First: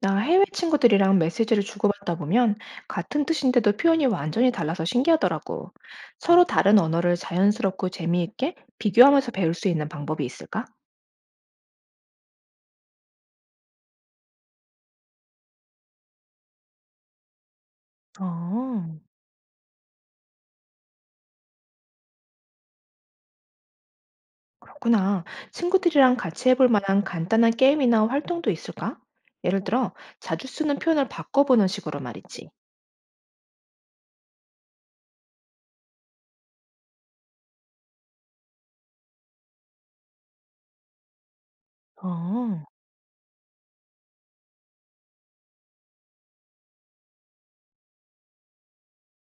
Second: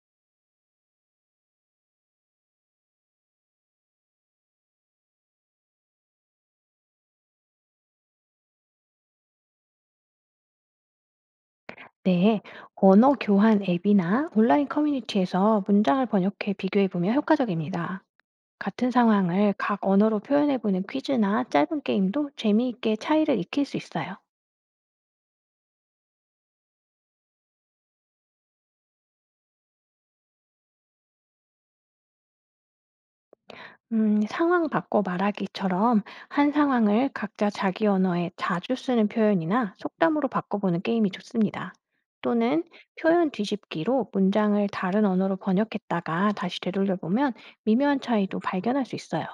나 해외 친구들이랑 메시지를 주고받다 보면 같은 뜻인데도 표현이 완전히 달라서 신기하더라고. 서로 다른 언어를 자연스럽고 재미있게 비교하면서 배울 수 있는 방법이 있을까? 네, 언어 교환 앱이나 온라인 커뮤니티에서 문장을 번역해 비교해 보면 효과적입니다. 같은 어, 상황을 각 언어로 표현해 보는 퀴즈나 짧은 게임도 재미있게 차이를 익힐 수 있어요. 그렇구나. 친구들이랑 같이 해볼 만한 간단한 게임이나 활동도 있을까? 예를 들어, 자주 쓰는 표현을 바꿔보는 식으로 말이지. 상황 바꿔 말하기처럼 한 상황을 각자 자기 언어에 자주 쓰는 표현이나 속담으로 바꿔보는 게임이 좋습니다. 어, 또는 표현 뒤집기로 문장을 다른 언어로 번역했다가 다시 되돌려 보면 미묘한 차이도 발견할 수 있어요.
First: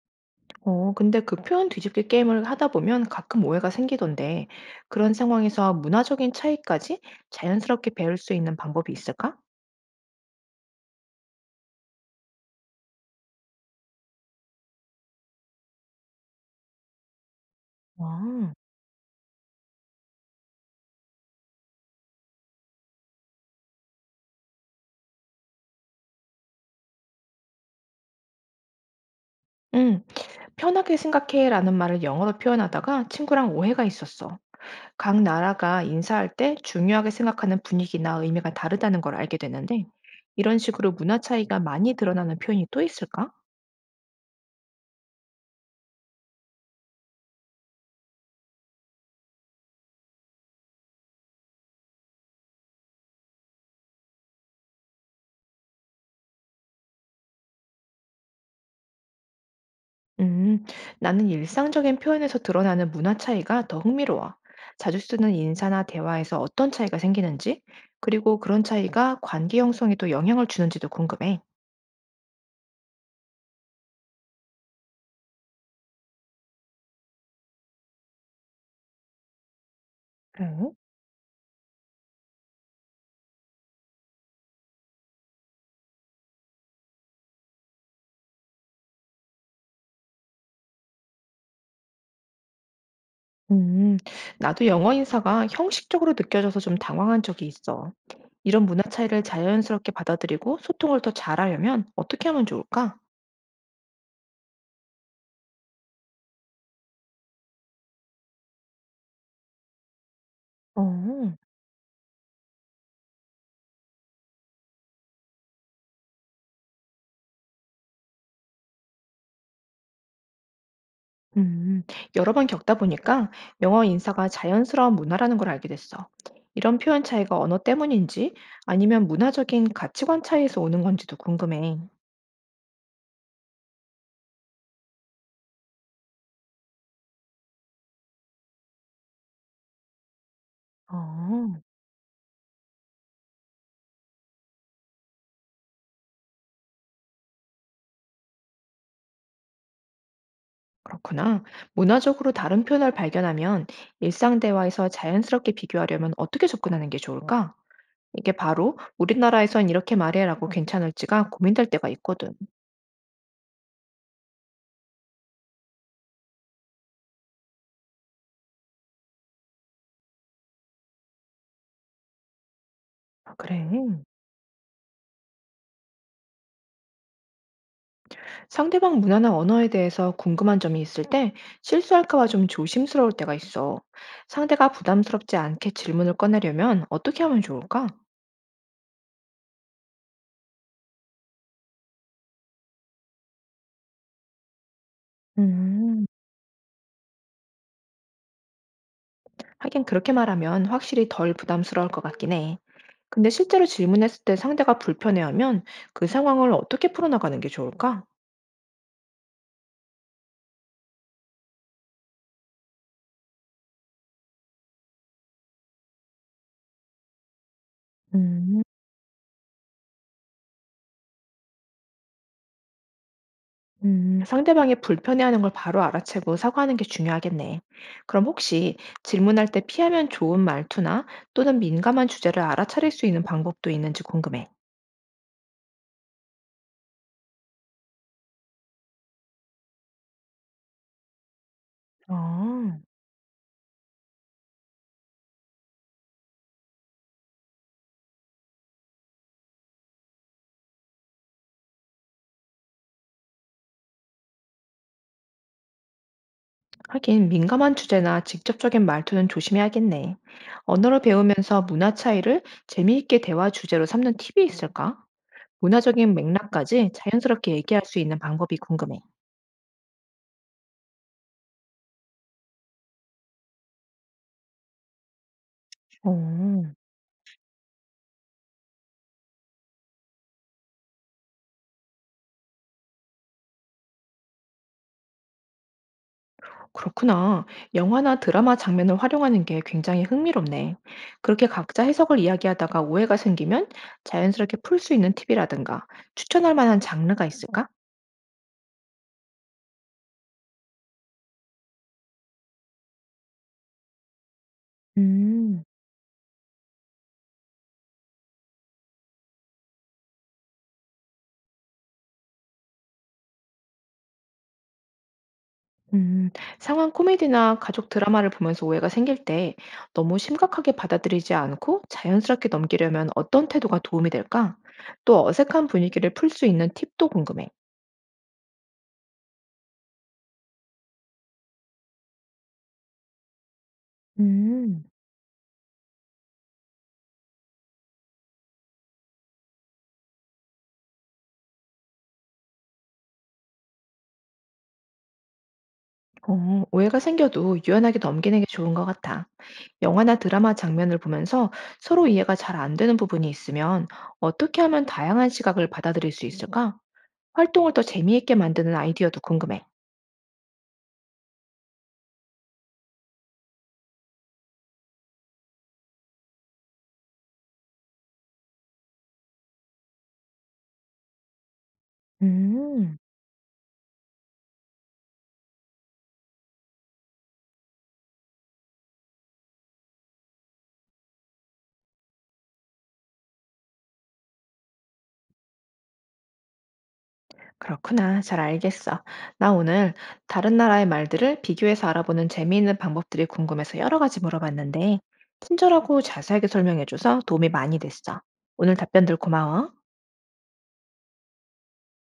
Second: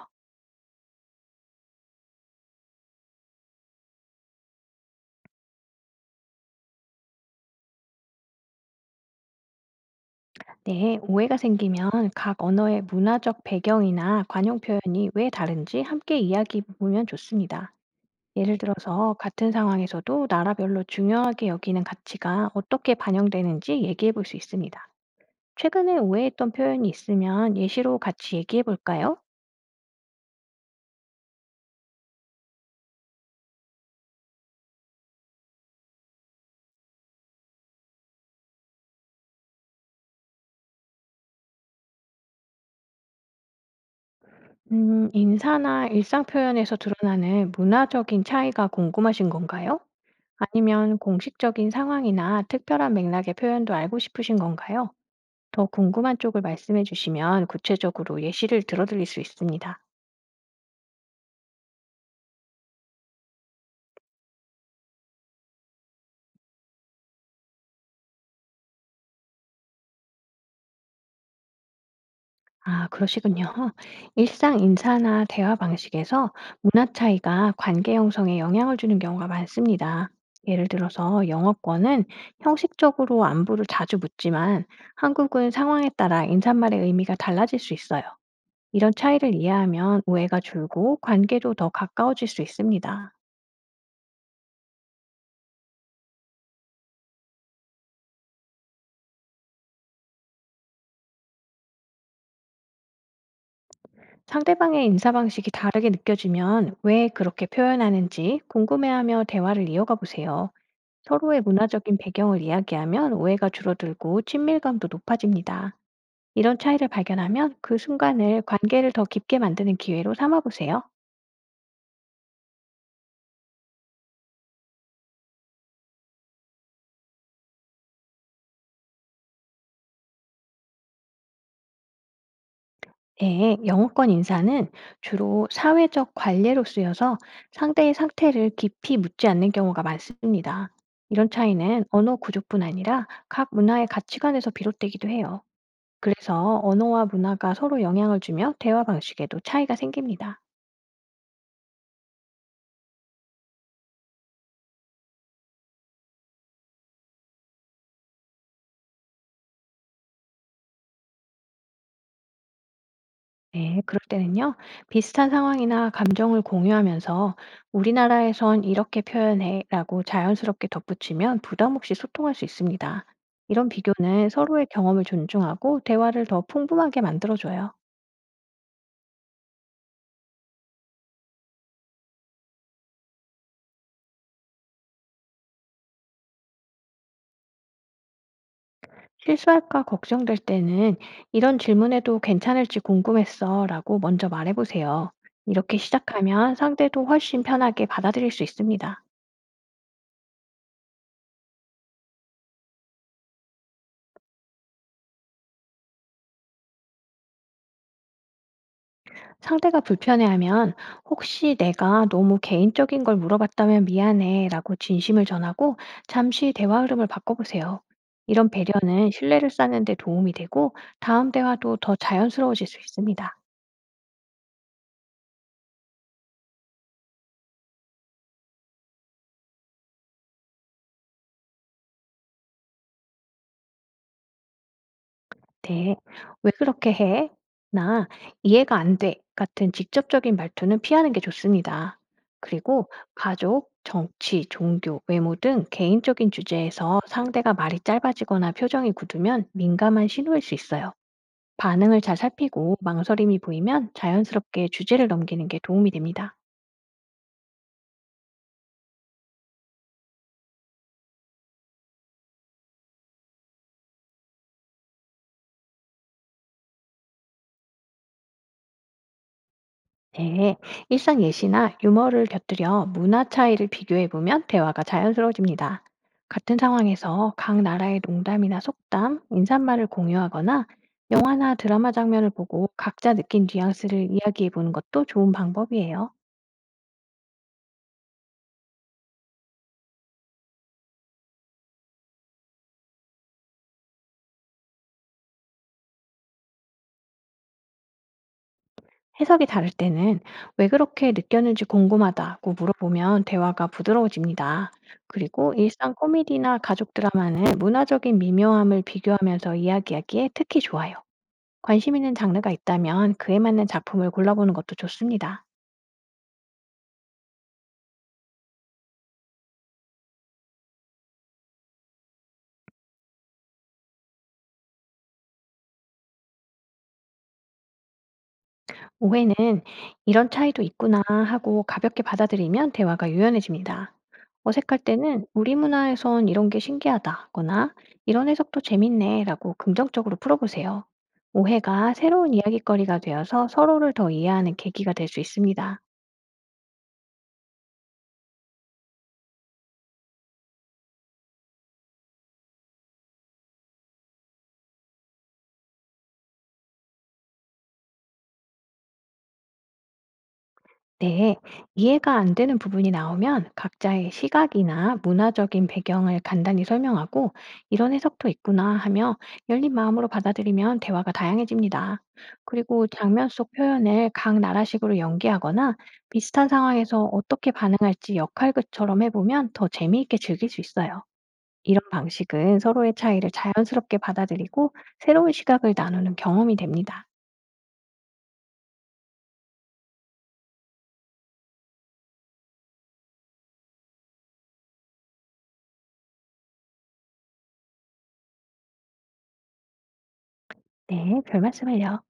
근데 그 표현 뒤집기 게임을 하다 보면 가끔 오해가 생기던데, 그런 상황에서 문화적인 차이까지 자연스럽게 배울 수 있는 방법이 있을까? 네, 오해가 생기면 각 언어의 문화적 배경이나 관용 표현이 왜 다른지 함께 이야기해 보면 좋습니다. 아. 예를 들어서 같은 상황에서도 나라별로 중요하게 여기는 가치가 어떻게 반영되는지 얘기해 볼 수 있습니다. 최근에 오해했던 표현이 있으면 예시로 같이 얘기해 볼까요? 음. "편하게 생각해."라는 말을 영어로 표현하다가 친구랑 오해가 있었어. 각 나라가 인사할 때 중요하게 생각하는 분위기나 의미가 다르다는 걸 알게 됐는데 이런 식으로 문화 차이가 많이 드러나는 표현이 또 있을까? 인사나 일상 표현에서 드러나는 문화적인 차이가 궁금하신 건가요? 아니면 공식적인 상황이나 특별한 맥락의 표현도 알고 싶으신 건가요? 더 궁금한 쪽을 말씀해 주시면 구체적으로 예시를 들어드릴 수 있습니다. 음, 나는 일상적인 표현에서 드러나는 문화 차이가 더 흥미로워. 자주 쓰는 인사나 대화에서 어떤 차이가 생기는지, 그리고 그런 차이가 관계 형성에도 영향을 주는지도 궁금해. 아, 그러시군요. 일상 인사나 대화 방식에서 문화 차이가 관계 형성에 영향을 주는 경우가 많습니다. 그래? 예를 들어서 영어권은 형식적으로 안부를 자주 묻지만 한국은 상황에 따라 인사말의 의미가 달라질 수 있어요. 이런 차이를 이해하면 오해가 줄고 관계도 더 가까워질 수 있습니다. 음, 나도 영어 인사가 형식적으로 느껴져서 좀 당황한 적이 있어. 이런 문화 차이를 자연스럽게 받아들이고 소통을 더 잘하려면 어떻게 하면 좋을까? 상대방의 인사 방식이 다르게 느껴지면 왜 그렇게 표현하는지 궁금해하며 대화를 이어가 보세요. 어. 서로의 문화적인 배경을 이야기하면 오해가 줄어들고 친밀감도 높아집니다. 이런 차이를 발견하면 그 순간을 관계를 더 깊게 만드는 기회로 삼아 보세요. 음, 여러 번 겪다 보니까 영어 인사가 자연스러운 문화라는 걸 알게 됐어. 이런 표현 차이가 언어 때문인지 아니면 문화적인 가치관 차이에서 오는 건지도 궁금해. 네, 영어권 인사는 주로 사회적 관례로 쓰여서 상대의 상태를 깊이 묻지 않는 경우가 많습니다. 이런 어, 차이는 언어 구조뿐 아니라 각 문화의 가치관에서 비롯되기도 해요. 그래서 언어와 문화가 서로 영향을 주며 대화 방식에도 차이가 생깁니다. 그렇구나. 문화적으로 다른 표현을 발견하면 일상 대화에서 자연스럽게 비교하려면 어떻게 접근하는 게 좋을까? 이게 바로 우리나라에선 이렇게 말해라고 괜찮을지가 고민될 때가 있거든. 네, 그럴 때는요, 비슷한 상황이나 감정을 공유하면서 우리나라에선 이렇게 표현해 라고 자연스럽게 덧붙이면 부담 없이 소통할 수 있습니다. 아, 그래. 이런 비교는 서로의 경험을 존중하고 대화를 더 풍부하게 만들어줘요. 상대방 문화나 언어에 대해서 궁금한 점이 있을 때 실수할까 봐 좀 조심스러울 때가 있어. 상대가 부담스럽지 않게 질문을 꺼내려면 어떻게 하면 좋을까? 실수할까 걱정될 때는 이런 질문에도 괜찮을지 궁금했어 라고 먼저 말해보세요. 이렇게 음, 시작하면 상대도 훨씬 편하게 받아들일 수 있습니다. 하긴 그렇게 말하면 확실히 덜 부담스러울 것 같긴 해. 근데 실제로 질문했을 때 상대가 불편해하면 그 상황을 어떻게 풀어나가는 게 좋을까? 상대가 불편해하면 혹시 내가 너무 개인적인 걸 물어봤다면 미안해 라고 진심을 전하고 잠시 대화 흐름을 바꿔보세요. 이런 음. 배려는 신뢰를 쌓는 데 도움이 되고 다음 대화도 더 자연스러워질 수 있습니다. 상대방이 불편해하는 걸 바로 알아채고 사과하는 게 중요하겠네. 그럼 혹시 질문할 때 피하면 좋은 말투나 또는 민감한 주제를 알아차릴 수 있는 방법도 있는지 궁금해. 네. 왜 그렇게 해? 나 이해가 안 돼. 같은 직접적인 말투는 피하는 게 좋습니다. 어, 그리고 가족, 정치, 종교, 외모 등 개인적인 주제에서 상대가 말이 짧아지거나 표정이 굳으면 민감한 신호일 수 있어요. 반응을 잘 살피고 망설임이 보이면 자연스럽게 주제를 넘기는 게 도움이 됩니다. 하긴 민감한 주제나 직접적인 말투는 조심해야겠네. 언어를 배우면서 문화 차이를 재미있게 대화 주제로 삼는 팁이 있을까? 문화적인 맥락까지 자연스럽게 얘기할 수 있는 방법이 궁금해. 네, 일상 예시나 유머를 곁들여 문화 차이를 비교해 보면 대화가 자연스러워집니다. 어. 같은 상황에서 각 나라의 농담이나 속담, 인사말을 공유하거나 영화나 드라마 장면을 보고 각자 느낀 뉘앙스를 이야기해 보는 것도 좋은 방법이에요. 그렇구나. 영화나 드라마 장면을 활용하는 게 굉장히 흥미롭네. 그렇게 각자 해석을 이야기하다가 오해가 생기면 자연스럽게 풀 수 있는 팁이라든가 추천할 만한 장르가 있을까? 해석이 다를 때는 왜 그렇게 느꼈는지 궁금하다고 물어보면 대화가 부드러워집니다. 그리고 음, 일상 코미디나 가족 드라마는 문화적인 미묘함을 비교하면서 이야기하기에 특히 좋아요. 관심 있는 장르가 있다면 그에 맞는 작품을 골라보는 것도 좋습니다. 음, 상황 코미디나 가족 드라마를 보면서 오해가 생길 때 너무 심각하게 받아들이지 않고 자연스럽게 넘기려면 어떤 태도가 도움이 될까? 또 어색한 분위기를 풀 수 있는 팁도 궁금해. 오해는 이런 차이도 있구나 하고 가볍게 받아들이면 대화가 유연해집니다. 어색할 음. 때는 우리 문화에선 이런 게 신기하다거나 이런 해석도 재밌네 라고 긍정적으로 풀어보세요. 오해가 새로운 이야기거리가 되어서 서로를 더 이해하는 계기가 될 수 있습니다. 어, 오해가 생겨도 유연하게 넘기는 게 좋은 것 같아. 영화나 드라마 장면을 보면서 서로 이해가 잘 안 되는 부분이 있으면 어떻게 하면 다양한 시각을 받아들일 수 있을까? 활동을 더 재미있게 만드는 아이디어도 궁금해. 네, 이해가 안 되는 부분이 나오면 각자의 시각이나 문화적인 배경을 간단히 설명하고 이런 해석도 있구나 하며 열린 마음으로 받아들이면 대화가 다양해집니다. 그리고 음, 장면 속 표현을 각 나라식으로 연기하거나 비슷한 상황에서 어떻게 반응할지 역할극처럼 해보면 더 재미있게 즐길 수 있어요. 이런 방식은 서로의 차이를 자연스럽게 받아들이고 새로운 시각을 나누는 경험이 됩니다. 그렇구나. 잘 알겠어. 나 오늘 다른 나라의 말들을 비교해서 알아보는 재미있는 방법들이 궁금해서 여러 가지 물어봤는데, 친절하고 자세하게 설명해줘서 도움이 많이 됐어. 오늘 답변들 고마워. 네, 별 말씀을요.